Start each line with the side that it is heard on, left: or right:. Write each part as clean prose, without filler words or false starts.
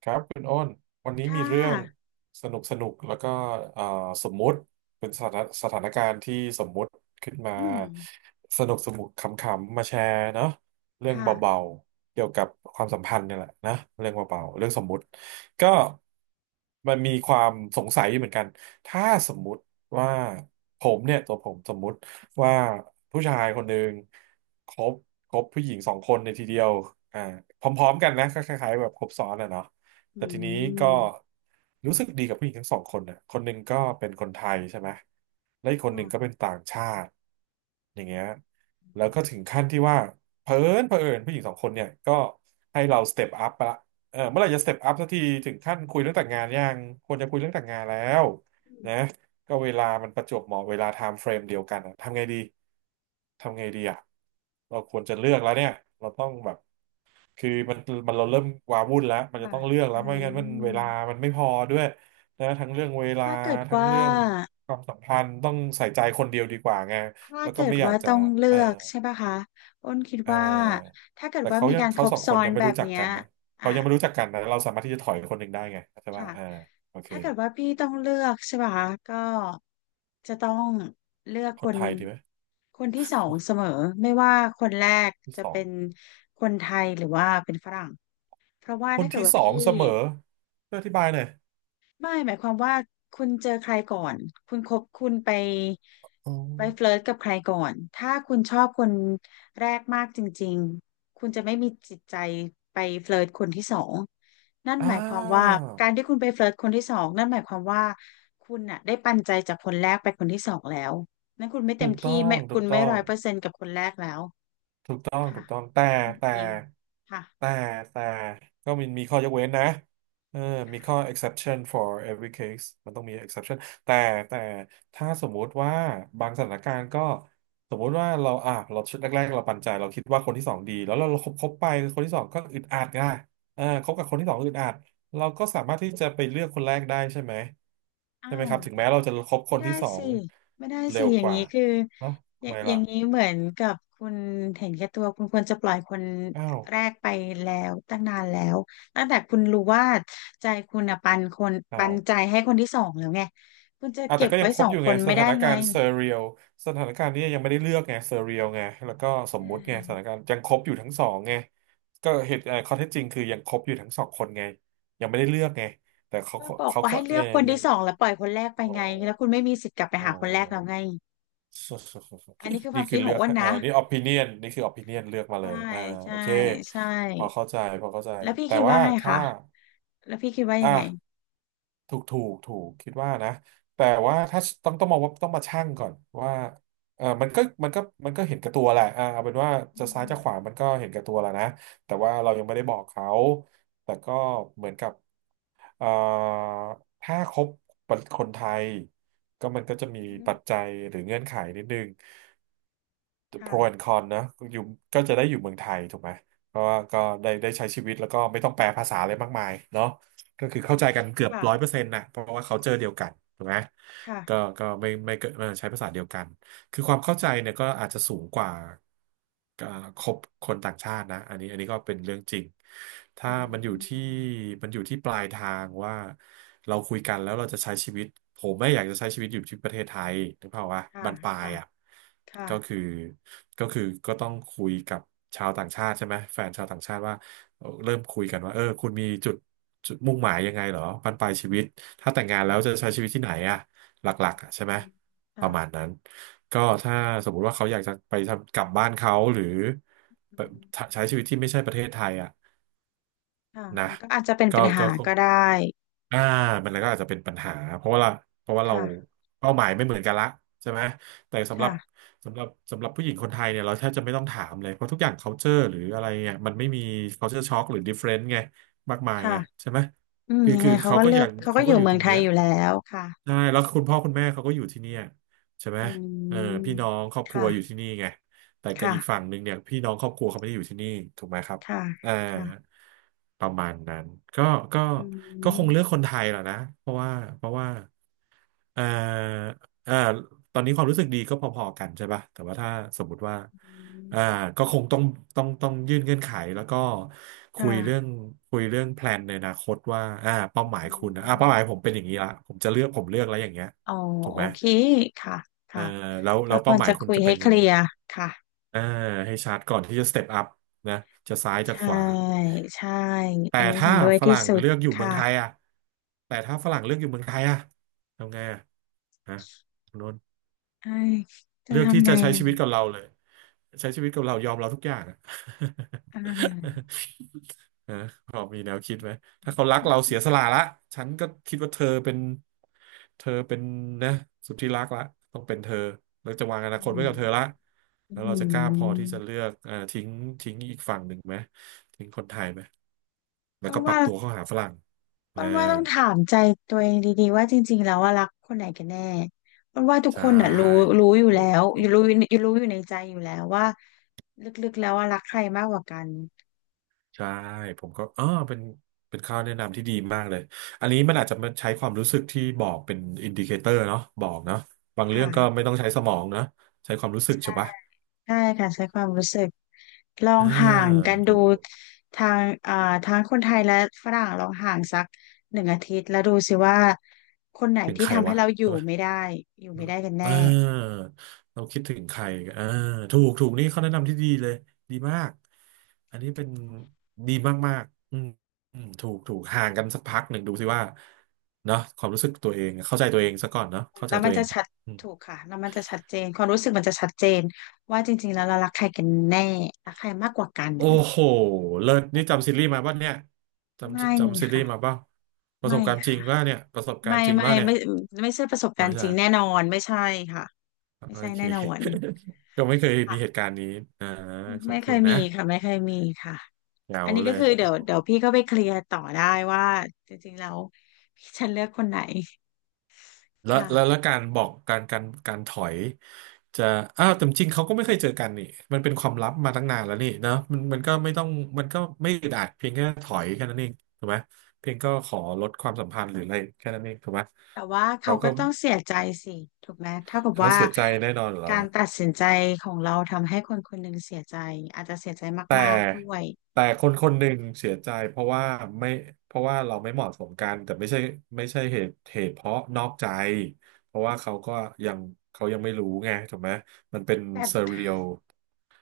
right: ครับคุณโอ้นวันนี้
left: ค่
right: มีเรื่อง
left: ะ
right: สนุกสนุกแล้วก็เอ่อสมมุติเป็นสถานการณ์ที่สมมุติขึ้นมา
left: อืม
right: สนุกสนุกขำๆมาแชร์เนาะเรื่อง
left: ค่ะ
right: เบาๆเกี่ยวกับความสัมพันธ์เนี่ยแหละนะเรื่องเบาๆเรื่องสมมุติก็มันมีความสงสัยอยู่เหมือนกันถ้าสมมุติว่าผมเนี่ยตัวผมสมมุติว่าผู้ชายคนหนึ่งคบคบผู้หญิงสองคนในทีเดียวอ่าพร้อมๆกันนะก็คล้ายๆแบบครบซ้อนอะเนาะ
left: อื
right: แต่ทีนี้ก็
left: ม
right: รู้สึกดีกับผู้หญิงทั้งสองคนนะคนหนึ่งก็เป็นคนไทยใช่ไหมและอีกคนหนึ่งก็
left: ค่ะ
right: เป็นต่างชาติอย่างเงี้ย
left: อื
right: แล้ว
left: ม
right: ก็ถึงขั้นที่ว่าเผอิญผู้หญิงสองคนเนี่ยก็ให้เราสเต็ปอัพไปละเออเมื่อไหร่จะสเต็ปอัพสักทีถึงขั้นคุยเรื่องแต่งงานยังควรจะคุยเรื่องแต่งงานแล้วนะก็เวลามันประจวบเหมาะเวลาไทม์เฟรมเดียวกันอะทำไงดี ทำไงดีอะเราควรจะเลือกแล้วเนี่ยเราต้องแบบ คือมันเราเริ่มวาวุ่นแล้วมันจะ
left: ค่ะ
right: ต้องเลือก
left: อื
right: แล้วไม่งั้นมันเวลา
left: ม
right: มันไม่พอด้วยนะทั้งเรื่องเวลา
left: ถ้าเกิด
right: ทั้ง
left: ว่า
right: เรื่องความสัมพันธ์ต้องใส่ใจคนเดียวดีกว่าไง
left: ถ้า
right: แล้วก็
left: เกิด
right: ไม่อยา
left: ว่า
right: กจะ
left: ต้องเลื
right: เออ
left: อกใช่ปะคะอ้นคิด
right: เ
left: ว่า
right: ออ
left: ถ้าเกิด
right: แต่
left: ว่า
right: เขา
left: มี
right: ยัง
left: การค
right: เขา
left: รบ
right: สองค
left: ซ้อ
right: น
left: น
right: ยังไม่
left: แบบ
right: รู้จัก
left: เนี้ย
right: กันนะ
left: อ่ะ
right: เขายังไม่รู้จักกันนะเราสามารถที่จะถอยคนหนึ่งได้ไงใช่ป่ะ
left: ค่ะ
right: โอเค
left: ถ้าเกิดว่าพี่ต้องเลือกใช่ปะคะก็จะต้องเลือก
right: ค
left: ค
right: น
left: น
right: ไทยดีไหม
left: คนที่สองเสมอไม่ว่าคนแรก
right: ที่
left: จะ
right: สอง
left: เป็นคนไทยหรือว่าเป็นฝรั่งเพราะว่า
right: คน
left: ถ้าเกิด
right: ที่
left: ว่า
right: สอง
left: พี่
right: เสมอช่วยอธิบายหน่อย
left: ไม่หมายความว่าคุณเจอใครก่อนคุณคบคุณไป
right: อ๋อ
left: ไปเฟลิร์ตกับใครก่อนถ้าคุณชอบคนแรกมากจริงๆคุณจะไม่มีจิตใจไปเฟลิร์ตคนที่สองนั่น
right: อ่
left: หมายความว่า
right: า
left: การที่คุณไปเฟลิร์ตคนที่สองนั่นหมายความว่าคุณน่ะได้ปันใจจากคนแรกไปคนที่สองแล้วนั่นคุณไม่เต็
right: ถู
left: ม
right: กต้
left: ที่
right: อง
left: ไม่
right: ถู
left: คุ
right: ก
left: ณ
right: ต้
left: ไม่
right: อ
left: ร้
right: ง
left: อยเปอร์เซ็นต์กับคนแรกแล้ว
right: ต้องถู
left: ค่ะ
right: กต้อง
left: นั่น
right: แต่
left: เองค่ะ
right: แต่แต่ก็มีข้อยกเว้นนะเออมีข้อ
left: ค่ะ
right: exception for every case มันต้องมี exception แต่แต่ถ้าสมมุติว่าบางสถานการณ์ก็สมมุติว่าเราอ่ะเราชุดแรกๆเราปันใจเราคิดว่าคนที่สองดีแล้วเราคบไปคนที่สองก็อึดอัดไงคบกับคนที่สองอึดอัดเราก็สามารถที่จะไปเลือกคนแรกได้ใช่ไหม
left: อ้า
right: ใช่ไหม
left: ว
right: ครับถึงแม้เราจะคบค
left: ไม่
right: น
left: ได้
right: ที่สอ
left: สิ
right: ง
left: ไม่ได้
right: เร็
left: สิ
right: ว
left: อย่า
right: ก
left: ง
right: ว่า
left: นี้คือ
right: เนอะ
left: อ
right: ทำ
left: ย่า
right: ไม
left: อย่า
right: ล่ะ
left: งนี้เหมือนกับคุณเห็นแก่ตัวคุณควรจะปล่อยคน
right: อ้าว
left: แรกไปแล้วตั้งนานแล้วตั้งแต่คุณรู้ว่าใจคุณอ่ะปันคน
right: อ้า
left: ปั
right: ว
left: นใจให้คนที่สองแล้วไงคุณจะ
right: อ่ะ
left: เก็
right: แต่
left: บ
right: ก็ยั
left: ไว้
right: งคร
left: สอ
right: บ
left: ง
right: อยู่
left: ค
right: ไง
left: น
right: ส
left: ไม่
right: ถา
left: ได้
right: น
left: ไง
right: การณ์เซอร์เรียลสถานการณ์นี้ยังไม่ได้เลือกไงเซอร์เรียลไงแล้วก็สม
left: อื
right: มุติไงสถาน
left: ม
right: การณ์ยังครบอยู่ทั้งสองไงก็เหตุเอ่อข้อเท็จจริงคือยังครบอยู่ทั้งสองคนไงยังไม่ได้เลือกไงแต่เขา
left: ก็
right: ก็
left: บอก
right: เขา
left: ว่า
right: ก็
left: ให้เลือกคน
right: ยั
left: ที่
right: ง
left: สองแล้วปล่อยคนแรกไป
right: อ๋อ
left: ไงแล้วคุณไม่มีสิทธิ์กลับไป
right: อ๋อ
left: หาคนแรกแล้วไงอันนี้คือ ควา
right: นี่
left: มคิ
right: คือ
left: ดข
right: เลื
left: อง
right: อก
left: อ้วนนะ
right: นี่ opinion นี่คือ opinion เลือกมาเล
left: ใช่
right: ยโอ
left: ใช่
right: เค
left: ใช่
right: พอเข้าใจพอเข้าใจ
left: แล้วพี่
right: แต่
left: คิดว่า
right: ว่า
left: ไง
right: ถ้า
left: คะแล้วพี่คิดว่ายังไง
right: อ่ะ ถูกถูกถูกคิดว่านะแต่ว่าถ้าต้องมองว่าต้องมาชั่งก่อนว่าเออมันก็มันก็มันก็เห็นแกับตัวแหละเอาเป็นว่า
left: อื
right: จะซ้ายจะขวามันก็เห็นแกับตัวแล้วนะแต่ว่าเรายังไม่ได้บอกเขาแต่ก็เหมือนกับเอ่อถ้าคบคนไทยก็มันก็จะมีปัจ
left: ม
right: จัยหรือเงื่อนไขนิดนึง
left: ค่ะ
right: pro and con นคอนนะอยู่ก็จะได้อยู่เมืองไทยถูกไหมเพราะว่าก็ได้ใช้ชีวิตแล้วก็ไม่ต้องแปลภาษาอะไรมากมายเนาะก็คือเข้าใจกันเกือบ
left: ค่ะ
right: 100%นะเพราะว่าเขาเจอเดียวกันถูกไหม
left: ค่ะ
right: ก็ไม่เกิดใช้ภาษาเดียวกัน คือความเข้าใจเนี่ยก็อาจจะสูงกว่าคบคนต่างชาตินะอันนี้ก็เป็นเรื่องจริงถ้า
left: อื
right: มันอยู่ที่
left: ม
right: มันอยู่ที่ปลายทางว่าเราคุยกันแล้วเราจะใช้ชีวิตผมไม่อยากจะใช้ชีวิตอยู่ที่ประเทศไทยนึกภาพว่า
left: ค่ะ
right: บั้นปลาย
left: ค่ะ
right: อ่ะ
left: ค่ะ
right: ก็คือก็คือก็ต้องคุยกับชาวต่างชาติใช่ไหมแฟนชาวต่างชาติว่าเริ่มคุยกันว่าคุณมีจุดมุ่งหมายยังไงเหรอบั้นปลายชีวิตถ้าแต่งงานแล้ว
left: ค่ะ
right: จะใช้ชีวิตที่ไหนอ่ะหลักๆอะใช่
left: อื
right: ไหม
left: ม
right: ป
left: ค่ะ
right: ระมาณนั้นก็ถ้าสมมุติว่าเขาอยากจะไปทำกลับบ้านเขาหรือ
left: อื
right: ไปใช้
left: ม
right: ชีวิตที่ไม่ใช่ประเทศไทยอ่ะ
left: ค่ะ
right: นะ
left: มันก็อาจจะเป็น
right: ก็
left: ปัญ
right: ก็
left: หาก็ได้
right: อ่ามันก็อาจจะเป็นปัญหาเพราะว่าเราเพราะว่าเรา
left: ค่ะ
right: เป้าหมายไม่เหมือนกันละใช่ไหมแต่สำหรับ
left: ค่ะ
right: สำหรับสำหรับผู้หญิงคนไทยเนี่ยเราแทบจะไม่ต้องถามเลยเพราะทุกอย่าง culture หรืออะไรเนี่ยมันไม่มี culture shock หรือ difference ไงมากมาย
left: ค่ะ
right: ไงใช่ไหม
left: อืม
right: คือ
left: ยัง
right: คื
left: ไง
right: อ
left: เขา
right: เขา
left: ก็
right: ก็
left: เลื
right: อ
left: อก
right: ย่าง
left: เขาก็
right: เขา
left: อ
right: ก็
left: ยู่
right: อยู่
left: เมื
right: ต
left: อ
right: ร
left: ง
right: ง
left: ไท
right: เนี้
left: ย
right: ย
left: อยู่แล้วค่ะ
right: ใช่แล้วคุณพ่อคุณแม่เขาก็อยู่ที่เนี่ยใช่ไหม
left: อื
right: เออ
left: ม
right: พี่น้องครอบครัวอยู่
left: ค่ะ
right: ที่นี่ไงแต่กับอีก
left: ค่ะ
right: ฝั่งหนึ่งเนี่ยพี่น้องครอบครัวเขาไม่ได้อยู่ที่นี่ถูกไหมครับ
left: ค่ะ
right: เออ
left: ค่ะ
right: ประมาณนั้นก็ก็
left: อื
right: ก็
left: ม
right: คงเลือกคนไทยแหละนะเพราะว่าเออเออตอนนี้ความรู้สึกดีก็พอๆกันใช่ป่ะแต่ว่าถ้าสมมติว่าเออก็คงต้องยื่นเงื่อนไขแล้วก็
left: ค
right: คุยเรื่อง
left: ่ะ
right: คุยเรื่องแพลนในอนาคตว่าอ่าเป้าหมาย
left: อื
right: คุณอ่าเป้าหมายผม
left: ม
right: เป็นอย่างนี้ละผมจะเลือกผมเลือกแล้วอย่างเงี้ย
left: อ๋อ
right: ถูก
left: โอ
right: ไหม
left: เค ค่ะ
right: เออ
left: ค่ะ
right: แล้ว
left: ก็
right: แล้ว
left: ค
right: เป้า
left: วร
right: หมาย
left: จะ
right: คุณ
left: คุย
right: จะ
left: ให้
right: เป็น
left: เค
right: ยัง
left: ลี
right: ไง
left: ยร์ค่ะ
right: เอาให้ชัดก่อนที่จะสเต็ปอัพนะจะซ้ายจะข
left: ใช่
right: วา
left: ใช่
right: แต่
left: อันนี้
right: ถ้า
left: เห็นด้วย
right: ฝ
left: ที่
right: รั่ง
left: สุด
right: เลือกอยู่เมือง
left: ค่ะ
right: ไทยอ่ะแต่ถ้าฝรั่งเลือกอยู่เมืองไทยอ่ะทำไงอ่ะฮะคุณโนน
left: เอ้ยจะ
right: เลือกที่
left: ทำไง
right: จะใช้
left: อ่ะ
right: ชีวิตกับเราเลยใช้ชีวิตกับเรายอมเราทุกอย่างอะ
left: อ่า
right: นะพอมีแนวคิดไหม ถ้าเขารักเราเสียสละละฉันก็คิดว่าเธอเป็นเธอเป็นนะสุดที่รักละต้องเป็นเธอเราจะวางอนาค
left: อื
right: ตไว้
left: ม
right: กับเธอละแล้ว
left: อื
right: เราจะกล้าพอที่จะ
left: ม
right: เลือกทิ้งอีกฝั่งหนึ่งไหม ทิ้งคนไทยไหม แล้ว
left: อ้วน
right: ก็ปรั
left: ว่า
right: บตัวเข้าหาฝรั่ง
left: อ้
right: อ่า
left: วนว่าต้องถามใจตัวเองดีๆว่าจริงๆแล้วว่ารักคนไหนกันแน่อ้วนว่าทุก
right: ใช
left: คนอ่ะรู้
right: ่
left: รู้อยู่
right: ถู
left: แล้
right: ก
left: วอ
right: ถู
left: ยู่
right: ก
left: รู้อยู่รู้อยู่ในใจอยู่แล้วว่าลึกๆแล้วว่ารักใครมากกว่ากัน
right: ใช่ผมก็อ๋อเป็นข้อแนะนำที่ดีมากเลยอันนี้มันอาจจะมาใช้ความรู้สึกที่บอกเป็นอินดิเคเตอร์เนาะบอกเนาะบางเรื่องก็
left: ค่ะ
right: ไม่ต้องใช้สมองนะใช้ความรู้สึกใช่ปะ
left: ใช่ค่ะใช้ความรู้สึกลอง
right: อ่า
left: ห่างกันดู
right: ถูกถูก
left: ทางอ่าทั้งคนไทยและฝรั่งลองห่างสักหนึ่งอาทิตย์แล้วดูสิว่าคนไหน
right: ถึง
left: ที่
right: ใคร
left: ทำให้
right: วะ
left: เราอยู่
right: ใช่ไหม
left: ไม่ได้อยู่ไม่ได้กันแน่
right: อ่าเราคิดถึงใครอ่าถูกถูกนี่เข้อแนะนำที่ดีเลยดีมากอันนี้เป็นดีมากๆอืมอืมถูกถูกห่างกันสักพักหนึ่งดูสิว่าเนาะความรู้สึกตัวเองเข้าใจตัวเองซะก่อนเนาะเข้าใจ
left: แล้วมั
right: ตัว
left: น
right: เอ
left: จะ
right: ง
left: ชัดถูกค่ะแล้วมันจะชัดเจนความรู้สึกมันจะชัดเจนว่าจริงๆแล้วเรารักใครกันแน่รักใครมากกว่ากัน
right: โอ้โหเลิศนี่จำซีรีส์มาป่ะเนี่ยจ
left: ไม่
right: ำจำซีรี
left: ค่ะ
right: ส์มาป่ะประส
left: ไม่
right: บการณ์จริง
left: ค่ะ
right: ว่าเนี่ยประสบการ
left: ไม่
right: ณ์จริง
left: ไม่
right: ว่าเนี่ย
left: ไม่ไม่ใช่ประสบ
right: อ๋อ
left: การ
right: ไม่
left: ณ์จ
right: ใช่
left: ริงแน่นอนไม่ใช่ค่ะไม่
right: โอ
left: ใช่
right: เค
left: แน่นอน
right: ก็ไม่เคยมีเหตุ
left: ค่ะ
right: การณ์นี้อ่าขอ
left: ไม่
right: บ
left: เค
right: คุณ
left: ยมี
right: นะ
left: ค่ะไม่เคยมีค่ะ
right: แจ๋
left: อั
right: ว
left: นนี้
right: เล
left: ก็
right: ย
left: คือเดี๋ยวเดี๋ยวพี่ก็ไปเคลียร์ต่อได้ว่าจริงๆแล้วพี่ฉันเลือกคนไหน
right: แล้ว
left: ค่ะ
right: แล้วแล้วการบอกการถอยจะอ้าวแต่จริงเขาก็ไม่เคยเจอกันนี่มันเป็นความลับมาตั้งนานแล้วนี่เนอะมันก็ไม่ต้องมันก็ไม่อึดอัดเพียงแค่ถอยแค่นั้นเองถูกไหมเพียงก็ขอลดความสัมพันธ์หรืออะไรแค่นั้นเองถูกไหม
left: แต่ว่าเขา
right: เขา
left: ก็
right: ก็
left: ต้องเสียใจสิถูกไหมเท่ากับ
right: เขา
left: ว่า
right: เสียใจแน่นอนอยู่แล้ว
left: การ
right: ล่ะ
left: ตัดสินใจของเราทำให้คนคนหนึ่งเสียใจอาจจะเสียใจ
right: แต่
left: มากๆด้วย
right: แต่คนคนหนึ่งเสียใจเพราะว่าไม่เพราะว่าเราไม่เหมาะสมกันแต่ไม่ใช่ไม่ใช่เหตุเพราะนอกใจเพราะว่าเขาก็ยังเขายังไม่รู้ไงถูกไหมมันเป็น
left: แต่
right: เซเรียล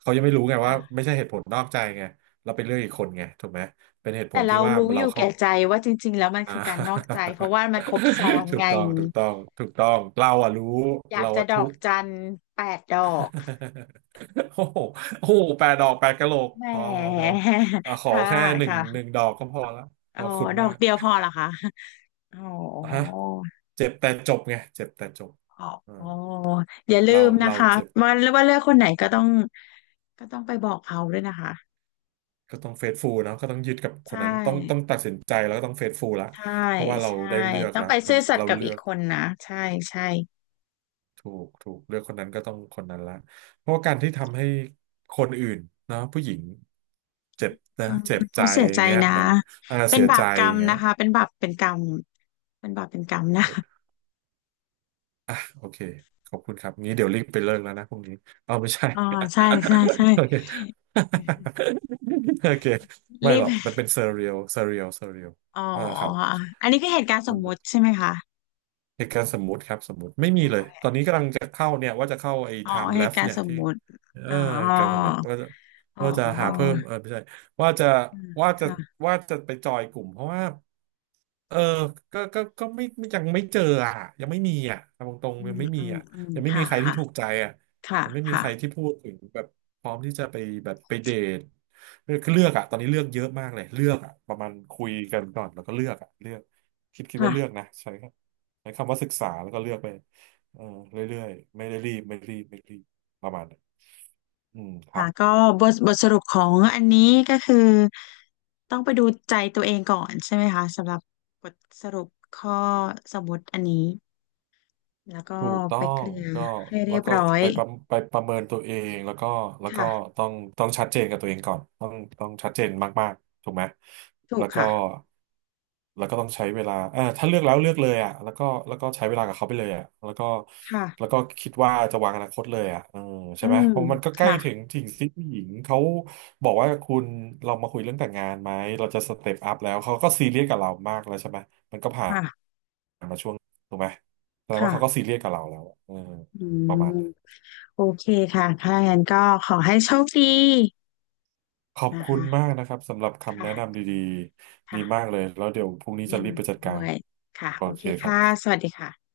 right: เขายังไม่รู้ไงว่า
left: ค่ะ
right: ไม่ใช่เหตุผลนอกใจไงเราไปเลือกอีกคนไงถูกไหมเป็นเหตุผ
left: แต่
right: ลที่
left: เรา
right: ว่า
left: รู้อ
right: เรา
left: ยู่
right: เข้า
left: แก่ใจว่าจริงๆแล้วมัน
right: อ่
left: คือการนอกใจ
right: า
left: เพราะว่ามันครบซ้อน
right: ถู
left: ไง
right: กต้องถูกต้องถูกต้องเราอะรู้
left: อยาก
right: เรา
left: จะ
right: อะ
left: ดอ
right: ทุ
left: ก
right: กข์
left: จันแปดดอก
right: โอ้โหโอ้โหแปดดอกแปดกะโหลก
left: แหม
right: พอพอพอ อ่ะขอ
left: ค่ะ
right: แค่หนึ่ง
left: ค่ะ
right: ดอกก็พอละข
left: อ๋อ
right: อบคุณ
left: ดอ
right: มา
left: ก
right: ก
left: เดียวพอเหรอคะอ๋อ
right: อ่ะฮะเจ็บแต่จบไงเจ็บแต่จบ
left: อ๋อ
right: อ่า
left: อ๋ออย่าลื
right: เรา
left: มนะ
right: เรา
left: คะ
right: เจ็บ
left: ว่าว่าเลือกคนไหนก็ต้องก็ต้องไปบอกเขาด้วยนะคะ
right: ก็ต้องเฟซฟูลเนาะก็ต้องยึดกับค
left: ใช่
right: นนั้นต้องต้องตัดสินใจแล้วก็ต้องเฟซฟูลละ
left: ใช่
right: เพราะว่าเรา
left: ใช่
right: ได้เลือก
left: ต้อง
right: ละ
left: ไป
right: มั
left: ซื่
right: น
left: อสัต
right: เรา
left: ย์กับ
right: เลื
left: อี
right: อ
left: ก
right: ก
left: คนนะใช่ใช่
right: ถูกถูกเลือกคนนั้นก็ต้องคนนั้นละเพราะว่าการที่ทำให้คนอื่นเนาะผู้หญิงเจ็บนะ
left: เขา
right: เจ็บใจ
left: เขาเสีย
right: อ
left: ใจ
right: ย่างเงี้ย
left: นะ
right: มันอ่า
left: เป็น
right: เสีย
left: บา
right: ใจ
left: ปกร
right: อ
left: รม
right: ย่างเงี้ย
left: นะคะเป็นบาปเป็นกรรมเป็นบาปเป็นกรรมนะ
right: โอเค ขอบคุณครับงี้เดี๋ยวรีบไปเลิกแล้วนะพรุ่งนี้ เอาไม่ใช่
left: อ๋อใช่ใช่ใช่
right: โอเค โอเค ไม่
left: รี
right: หร
left: บ
right: อก มันเป็นเซอร์เรียลเซอร์เรียลเซอร์เรียล
left: อ๋อ
right: อ่าครับ
left: อันนี้คือเหตุการณ์ส
right: มั
left: ม
right: น
left: มุติใช่ไหมคะ
right: เหตุการณ์สมมุติครับสมมุติไม่มี
left: อ๋
right: เลย
left: อ
right: ตอนนี้กำลังจะเข้าเนี่ยว่าจะเข้าไอ้ time
left: เห
right: l e
left: ตุ
right: f
left: การ
right: เนี่
left: ณ์
right: ย
left: สม
right: ที่
left: มุติ
right: เออ
left: อ๋อ
right: การสำหรับว่าจะ
left: อ๋
right: หาเพิ่
left: อ
right: มเออไม่ใช่ว่าจะ
left: อืม
right: ว่าจะ
left: ค่ะ
right: ว่าจะไปจอยกลุ่มเพราะว่าเออก็ไม่ยังไม่เจออ่ะยังไม่มีอ่ะตรงตรง
left: อื
right: ๆยัง
left: ม
right: ไม่มี
left: อืม
right: อ่ะ
left: อืม
right: ยังไม่มี
left: ค่ะ
right: ใครที่
left: ค่ะ
right: ถูกใจอ่ะ
left: ค่ะ
right: ยังไม่มี
left: ค่ะ
right: ใครที่พูดถึงแบบพร้อมที่จะไปแบบไปเดทคือเลือกอ่ะตอนนี้เลือกเยอะมากเลยเลือกอ่ะประมาณคุยกันก่อนแล้วก็เลือกอ่ะเลือกคิด
left: ค่ะ
right: ว่าเลือกนะใช่ ใช้คำว่าศึกษาแล้วก็เลือกไปเออเรื่อยๆไม่ได้รีบไม่รีบไม่รีบประมาณนั้นอืมครั
left: ค่ะ
right: บ
left: ก็บทบทสรุปของอันนี้ก็คือต้องไปดูใจตัวเองก่อนใช่ไหมคะสำหรับบทสรุปข้อสมมติอันนี้แล้วก็
right: ถูกต้อ
left: ไปเค
right: ง
left: ลียร์
right: ก็
left: ให้เรี
right: แล้ว
left: ยบ
right: ก็
left: ร้อย
right: ไปประเมินตัวเองแล้วก็แล้วก็
left: ค่ะ
right: ต้องชัดเจนกับตัวเองก่อนต้องต้องชัดเจนมากๆถูกไหม
left: ถู
right: แล้
left: ก
right: วก็
left: ค่ะ
right: แล้วก็ต้องใช้เวลาเออถ้าเลือกแล้วเลือกเลยอ่ะแล้วก็แล้วก็ใช้เวลากับเขาไปเลยอ่ะแล้วก็แล้ว
left: ค่ะ
right: ก็คิดว่าจะวางอนาคตเลยอ่ะเออใช่
left: อื
right: ไหม
left: ม
right: เพราะมันก็ใกล้
left: ค่ะ
right: ถึงสิ่งที่ผู้หญิงเขาบอกว่าคุณเรามาคุยเรื่องแต่งงานไหมเราจะสเต็ปอัพแล้วเขาก็ซีเรียสกับเรามากแล้วใช่ไหมมันก็ผ่าน
left: ค่ะ
right: มาช่วงถูกไหม แสดง
left: ค่ะ
right: ว่าเขาก็ซีเรียสกับเราแล้วเออ
left: อื
right: ประมาณ
left: ม
right: นั้น
left: โอเคค่ะถ้าอย่างนั้นก็ขอให้โชคดี
right: ขอบ
left: นะ
right: คุณ
left: คะ
right: มากนะครับสำหรับ
left: ค
right: คำแนะนำ
left: ่ะ
right: ดีๆดีมาก
left: ค่ะ
right: เลยแล้วเดี๋ยวพรุ่งนี้จะ
left: ยิน
right: รีบไป
left: ดี
right: จัดกา
left: ด้ว
right: ร
left: ยค่ะ
right: โอ
left: โอ
right: เค
left: เค
right: ครับ
left: ค่ะสวัสดีค่ะ